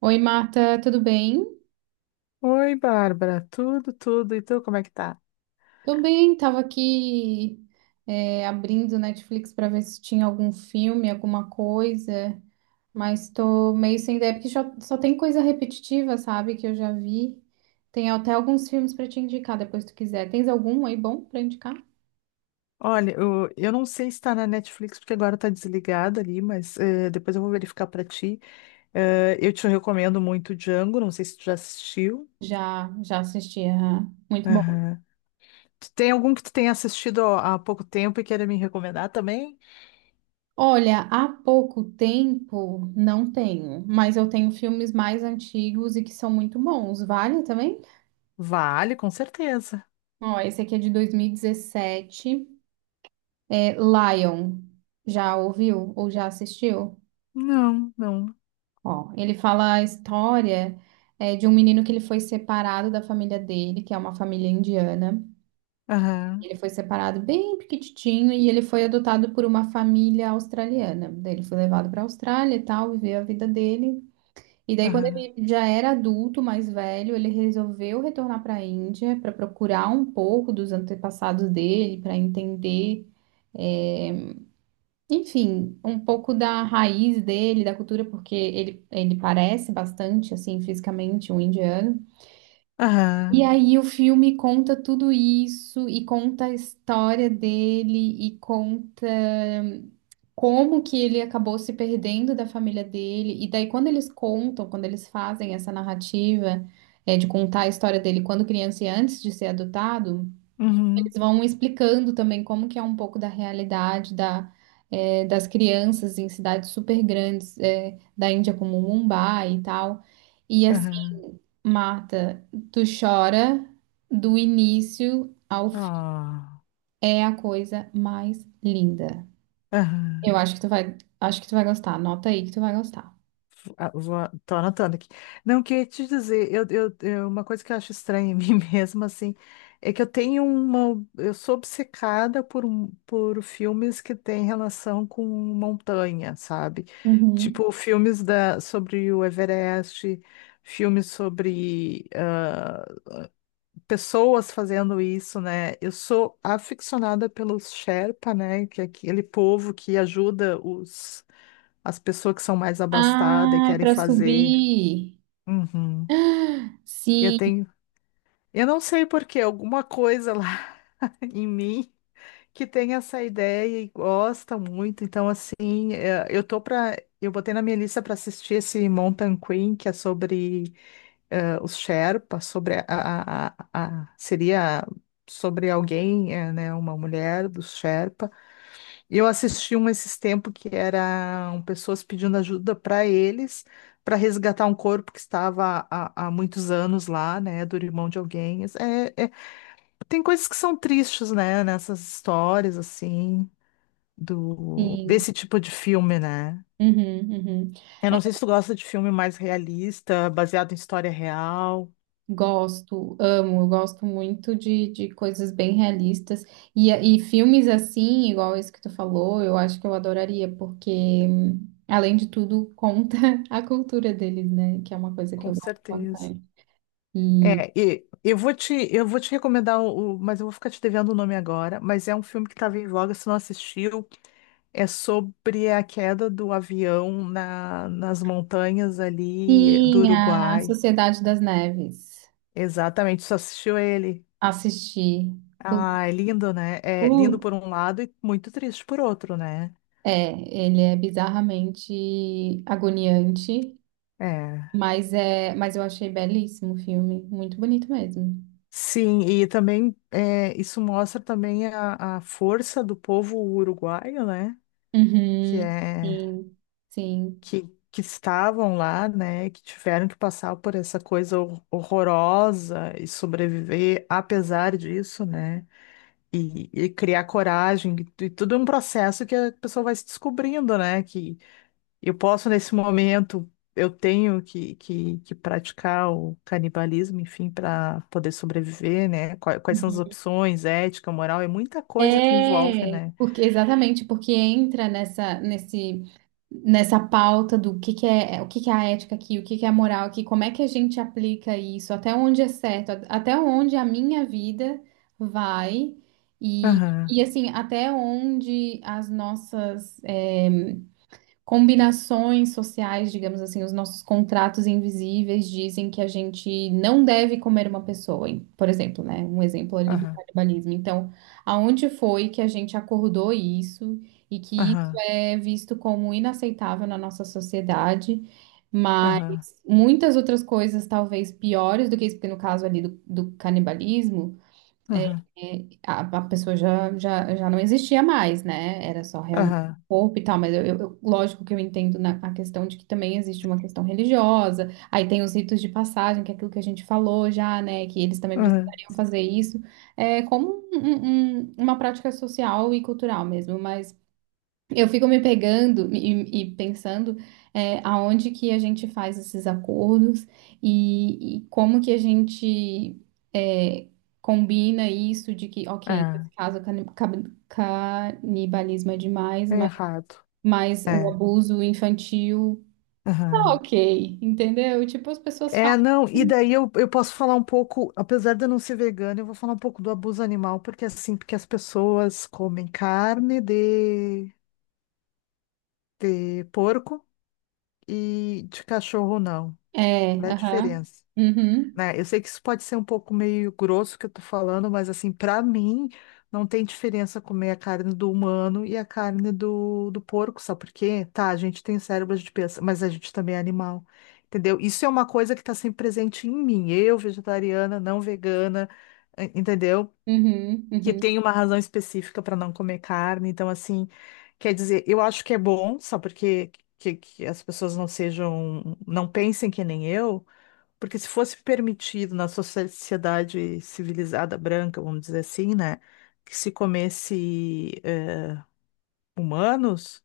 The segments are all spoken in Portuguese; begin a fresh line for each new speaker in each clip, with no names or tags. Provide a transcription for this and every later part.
Oi, Marta, tudo bem?
Oi, Bárbara, tudo, tudo. E tu, como é que tá?
Tudo bem, tava aqui abrindo Netflix para ver se tinha algum filme, alguma coisa, mas tô meio sem ideia, porque só tem coisa repetitiva, sabe, que eu já vi. Tem até alguns filmes para te indicar depois se tu quiser. Tens algum aí bom para indicar?
Olha, eu não sei se tá na Netflix, porque agora tá desligada ali, mas depois eu vou verificar pra ti. Eu te recomendo muito Django, não sei se tu já assistiu.
Já assisti, aham. Muito bom.
Aham. Tu tem algum que tu tenha assistido há pouco tempo e queira me recomendar também?
Olha, há pouco tempo não tenho, mas eu tenho filmes mais antigos e que são muito bons. Vale também?
Vale, com certeza.
Ó, esse aqui é de 2017. É, Lion, já ouviu ou já assistiu?
Não, não.
Ó, ele fala a história de um menino que ele foi separado da família dele, que é uma família indiana.
Aham,
Ele foi separado bem pequititinho e ele foi adotado por uma família australiana. Daí ele foi levado para a Austrália e tal, viveu a vida dele. E daí, quando
aham,
ele já era adulto, mais velho, ele resolveu retornar para a Índia para procurar um pouco dos antepassados dele, para entender. é, Enfim, um pouco da raiz dele, da cultura, porque ele parece bastante, assim, fisicamente um indiano.
aham,
E aí o filme conta tudo isso e conta a história dele e conta como que ele acabou se perdendo da família dele. E daí, quando eles contam, quando eles fazem essa narrativa, de contar a história dele quando criança e antes de ser adotado. Eles
uhum,
vão explicando também como que é um pouco da realidade das crianças em cidades super grandes, da Índia, como Mumbai e tal. E assim,
aham,
Marta, tu chora do início ao fim.
ah,
É a coisa mais linda.
aham.
Eu acho que tu vai, acho que tu vai gostar. Anota aí que tu vai gostar.
Ah, vou, tô anotando aqui. Não, queria te dizer, uma coisa que eu acho estranha em mim mesma, assim, é que eu tenho uma. Eu sou obcecada por filmes que têm relação com montanha, sabe?
Uhum.
Tipo, filmes sobre o Everest, filmes sobre pessoas fazendo isso, né? Eu sou aficionada pelos Sherpa, né? Que é aquele povo que ajuda as pessoas que são mais abastadas e
Ai,
querem
para
fazer.
subir.
Uhum. Eu
Sim.
tenho, eu não sei por quê, alguma coisa lá em mim que tem essa ideia e gosta muito. Então, assim, eu botei na minha lista para assistir esse Mountain Queen, que é sobre os Sherpas, sobre seria sobre alguém, né, uma mulher dos Sherpa. E eu assisti um esses tempos que eram pessoas pedindo ajuda para eles para resgatar um corpo que estava há muitos anos lá, né, do irmão de alguém. Assim, tem coisas que são tristes, né, nessas histórias assim do
Uhum,
desse tipo de filme, né?
uhum.
Eu
É,
não sei se tu gosta de filme mais realista, baseado em história real.
gosto, amo, eu gosto muito de coisas bem realistas. E filmes assim, igual esse que tu falou, eu acho que eu adoraria, porque, além de tudo, conta a cultura deles, né? Que é uma coisa que eu
Com
gosto
certeza.
bastante. E
É, e eu vou te recomendar mas eu vou ficar te devendo o nome agora, mas é um filme que estava em voga, se não assistiu. É sobre a queda do avião nas montanhas ali do
sim, a
Uruguai.
Sociedade das Neves.
Exatamente, só assistiu ele.
Assisti. Pu-
Ah, é lindo, né? É lindo
Putz,
por um lado e muito triste por outro, né?
é, ele é bizarramente agoniante,
É.
mas é, mas eu achei belíssimo o filme, muito bonito mesmo.
Sim, e também é, isso mostra também a força do povo uruguaio, né? Que
Uhum.
é
Sim, sim.
que, que estavam lá, né? Que tiveram que passar por essa coisa horrorosa e sobreviver apesar disso, né? E criar coragem, e tudo é um processo que a pessoa vai se descobrindo, né? Que eu posso, nesse momento, eu tenho que praticar o canibalismo, enfim, para poder sobreviver, né? Quais são as opções, ética, moral, é muita coisa que envolve,
É,
né?
porque exatamente, porque entra nessa pauta do que é, o que que é a ética aqui, o que que é a moral aqui, como é que a gente aplica isso, até onde é certo, até onde a minha vida vai e,
Aham,
e assim, até onde as nossas combinações sociais, digamos assim, os nossos contratos invisíveis dizem que a gente não deve comer uma pessoa, por exemplo, né? Um exemplo ali do
aham,
canibalismo. Então, aonde foi que a gente acordou isso e que isso
aham,
é visto como inaceitável na nossa sociedade? Mas
aham,
muitas outras coisas, talvez piores do que isso, porque no caso ali do canibalismo.
aham,
E a pessoa já não existia mais, né? Era só realmente
aham,
o corpo e tal, mas eu, lógico que eu entendo na, a questão de que também existe uma questão religiosa, aí tem os ritos de passagem, que é aquilo que a gente falou já, né? Que eles também
aham,
precisariam fazer isso, é como uma prática social e cultural mesmo, mas. Eu fico me pegando e pensando aonde que a gente faz esses acordos e como que a gente é, combina isso de que, ok, nesse
aham,
caso o canibalismo é demais,
é, é errado,
mas o
é,
abuso infantil tá
aham.
ok, entendeu? Tipo, as pessoas falam.
É, não, e daí eu posso falar um pouco, apesar de eu não ser vegana, eu vou falar um pouco do abuso animal, porque é assim, porque as pessoas comem carne de porco e de cachorro não.
É,
Qual é a
aham.
diferença?
Uhum,
Né? Eu sei que isso pode ser um pouco meio grosso que eu tô falando, mas assim, pra mim, não tem diferença comer a carne do humano e a carne do porco, sabe por quê? Tá, a gente tem cérebro de pensa, mas a gente também é animal, entendeu? Isso é uma coisa que tá sempre presente em mim, eu, vegetariana, não vegana, entendeu?
uhum,
Que
uhum.
tem uma razão específica para não comer carne, então assim, quer dizer, eu acho que é bom, só porque que as pessoas não sejam, não pensem que nem eu. Porque se fosse permitido na sociedade civilizada branca, vamos dizer assim, né, que se comesse humanos,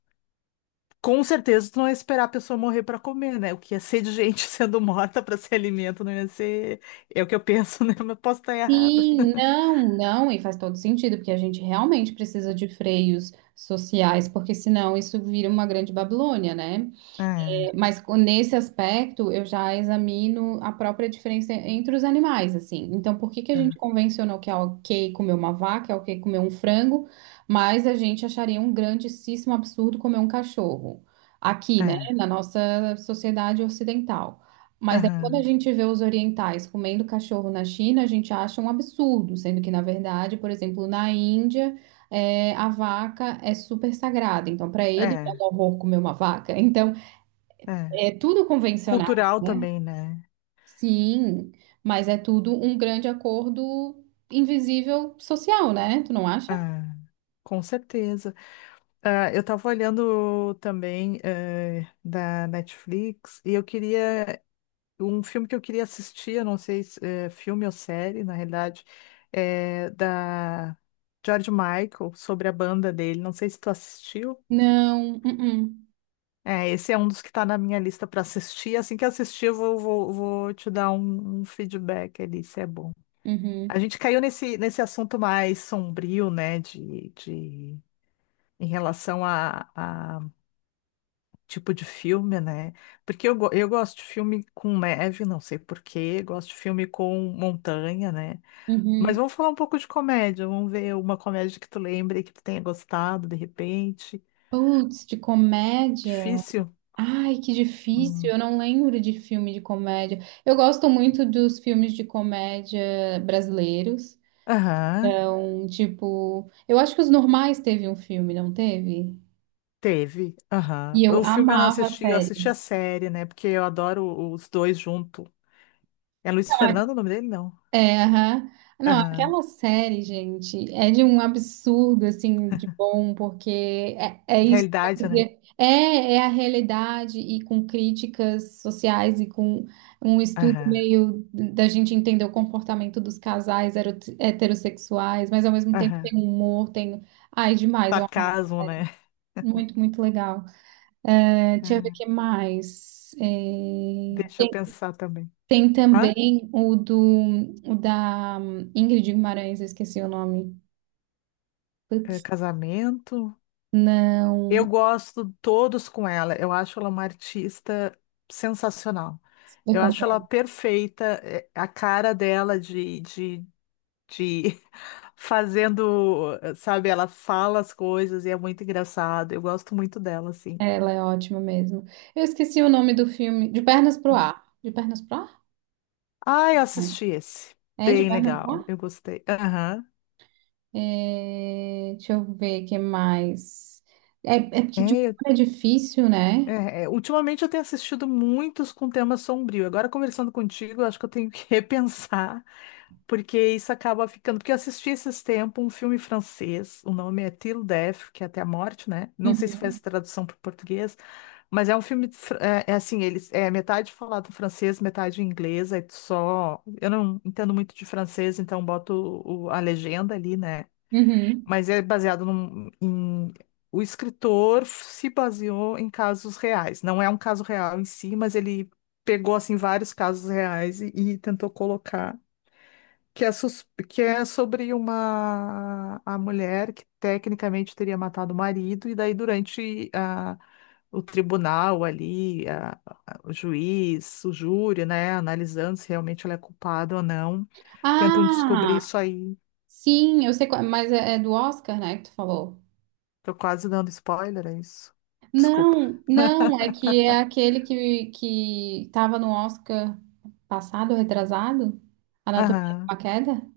com certeza tu não ia esperar a pessoa morrer para comer, né? O que ia ser de gente sendo morta para ser alimento não ia ser. É o que eu penso, né? Mas posso estar errada.
Sim, não, não, e faz todo sentido, porque a gente realmente precisa de freios sociais, porque senão isso vira uma grande Babilônia, né?
É,
Mas nesse aspecto, eu já examino a própria diferença entre os animais, assim. Então, por que que a
é,
gente convencionou que é ok comer uma vaca, é ok comer um frango, mas a gente acharia um grandíssimo absurdo comer um cachorro? Aqui, né,
é,
na nossa sociedade ocidental. Mas aí, quando a
aham,
gente vê os orientais comendo cachorro na China, a gente acha um absurdo, sendo que, na verdade, por exemplo, na Índia, é, a vaca é super sagrada. Então, para ele, é
é,
um horror comer uma vaca. Então,
é.
é tudo convencional,
Cultural
né?
também, né?
Sim, mas é tudo um grande acordo invisível social, né? Tu não
É,
acha?
com certeza. Ah, eu tava olhando também da Netflix e eu queria um filme que eu queria assistir, eu não sei se é filme ou série, na realidade, é da George Michael, sobre a banda dele. Não sei se tu assistiu.
Não. Uh-uh.
É, esse é um dos que tá na minha lista para assistir. Assim que assistir, eu vou te dar um feedback ali, se é bom.
Uhum.
A gente caiu nesse assunto mais sombrio, né, em relação a tipo de filme, né? Porque eu gosto de filme com neve, não sei por quê, gosto de filme com montanha, né? Mas
Uhum.
vamos falar um pouco de comédia. Vamos ver uma comédia que tu lembre que tu tenha gostado, de repente.
Putz, de comédia.
Difícil?
Ai, que difícil.
Hum.
Eu não lembro de filme de comédia. Eu gosto muito dos filmes de comédia brasileiros.
Aham,
Então, tipo, eu acho que Os Normais teve um filme, não teve?
teve. Aham.
E eu
O filme eu não
amava a
assisti, eu assisti
série.
a série, né? Porque eu adoro os dois junto. É Luiz Fernando o nome dele? Não.
É, aham. Não,
Aham.
aquela série, gente, é de um absurdo, assim, de bom, porque
Realidade, né?
É, é a realidade e com críticas sociais e com um estudo
Aham.
meio da gente entender o comportamento dos casais heterossexuais, mas ao mesmo tempo
Aham.
tem humor, tem... Ai, demais, eu amo.
Sarcasmo, né?
Muito, muito legal. É, deixa eu ver o
Ah,
que mais. É,
deixa eu pensar também.
tem
Hã?
também o da Ingrid Guimarães, eu esqueci o nome.
É,
Putz,
casamento. Eu
não.
gosto todos com ela. Eu acho ela uma artista sensacional.
Super
Eu acho ela
Completo.
perfeita, é, a cara dela de, de fazendo, sabe, ela fala as coisas e é muito engraçado. Eu gosto muito dela, assim.
Ela é ótima mesmo. Eu esqueci o nome do filme. De Pernas pro Ar. De Pernas pro Ar?
Ah, eu
Não.
assisti esse.
É de
Bem
Pernas pro
legal,
Ar?
eu gostei. Aham.
É, deixa eu ver o que mais. É, é porque de humor
É,
é difícil, né?
é, é, ultimamente eu tenho assistido muitos com tema sombrio. Agora, conversando contigo, eu acho que eu tenho que repensar. Porque isso acaba ficando. Porque eu assisti esses tempos um filme francês, o nome é Till Death, que é até a morte, né? Não sei se fez
Uhum.
tradução para o português, mas é um filme, é, é assim, eles é metade falado em francês, metade em inglês, aí tu só. Eu não entendo muito de francês, então boto a legenda ali, né?
Uhum.
Mas é baseado num, em. O escritor se baseou em casos reais. Não é um caso real em si, mas ele pegou assim vários casos reais e tentou colocar que é sobre uma a mulher que tecnicamente teria matado o marido, e daí durante o tribunal ali, o juiz, o júri, né, analisando se realmente ela é culpada ou não, tentam descobrir
Ah,
isso aí.
sim, eu sei qual, mas é, é do Oscar, né, que tu falou.
Tô quase dando spoiler, é isso? Desculpa.
Não, não, é que é aquele que tava no Oscar passado, retrasado, Anatomia de
Aham,
uma Queda.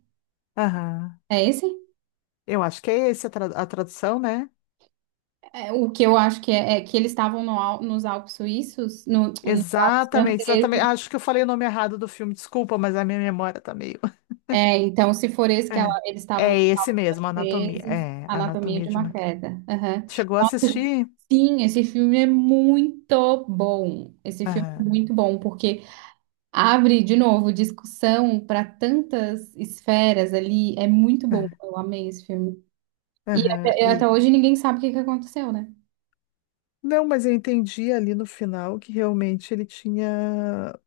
aham.
É esse?
Eu acho que é esse a, a tradução, né?
É, o que eu acho que é, é que eles estavam no nos Alpes suíços, no, nos Alpes
Exatamente, exatamente.
franceses.
Acho que eu falei o nome errado do filme, desculpa, mas a minha memória tá meio.
É, então, se for esse que ela,
É,
eles estavam
é esse mesmo, Anatomia.
franceses,
É,
Anatomia
Anatomia
de
de
uma
uma. Queda.
Queda. Aham.
Chegou a assistir?
Sim, esse filme é muito bom. Esse filme é
Ah,
muito bom, porque abre de novo discussão para tantas esferas ali. É muito bom.
ah,
Eu amei esse filme. E
aham,
até,
e...
até hoje ninguém sabe o que que aconteceu, né?
Não, mas eu entendi ali no final que realmente ele tinha.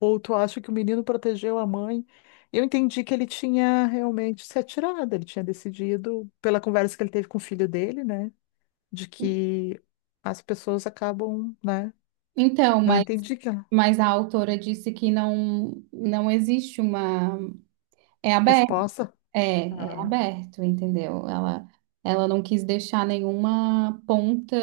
Ou tu acha que o menino protegeu a mãe? Eu entendi que ele tinha realmente se atirado, ele tinha decidido, pela conversa que ele teve com o filho dele, né? De que as pessoas acabam, né?
Então,
Não entendi que a
mas a autora disse que não, não existe uma. É aberto,
resposta.
é, é aberto, entendeu? Ela não quis deixar nenhuma ponta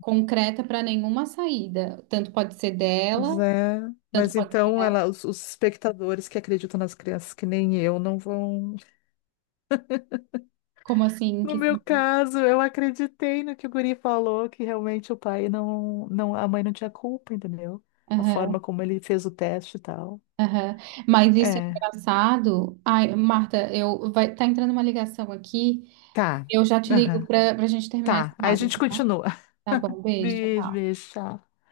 concreta para nenhuma saída. Tanto pode ser
Mas
dela,
é.
tanto
Mas
pode
então
ser.
ela, os espectadores que acreditam nas crianças, que nem eu, não vão.
Como assim? Em
No
que...
meu
sentido?
caso, eu acreditei no que o guri falou, que realmente o pai não, não, a mãe não tinha culpa, entendeu? A forma como ele fez o teste e tal.
Aham. Mas isso é
É,
engraçado. Ai, Marta, eu vai tá entrando uma ligação aqui.
tá.
Eu já te ligo
Aham.
para a gente terminar esse
Tá. Aí a
análise.
gente continua.
Tá bom, beijo. Tchau.
Beijo,
Tchau.
beijo, tchau.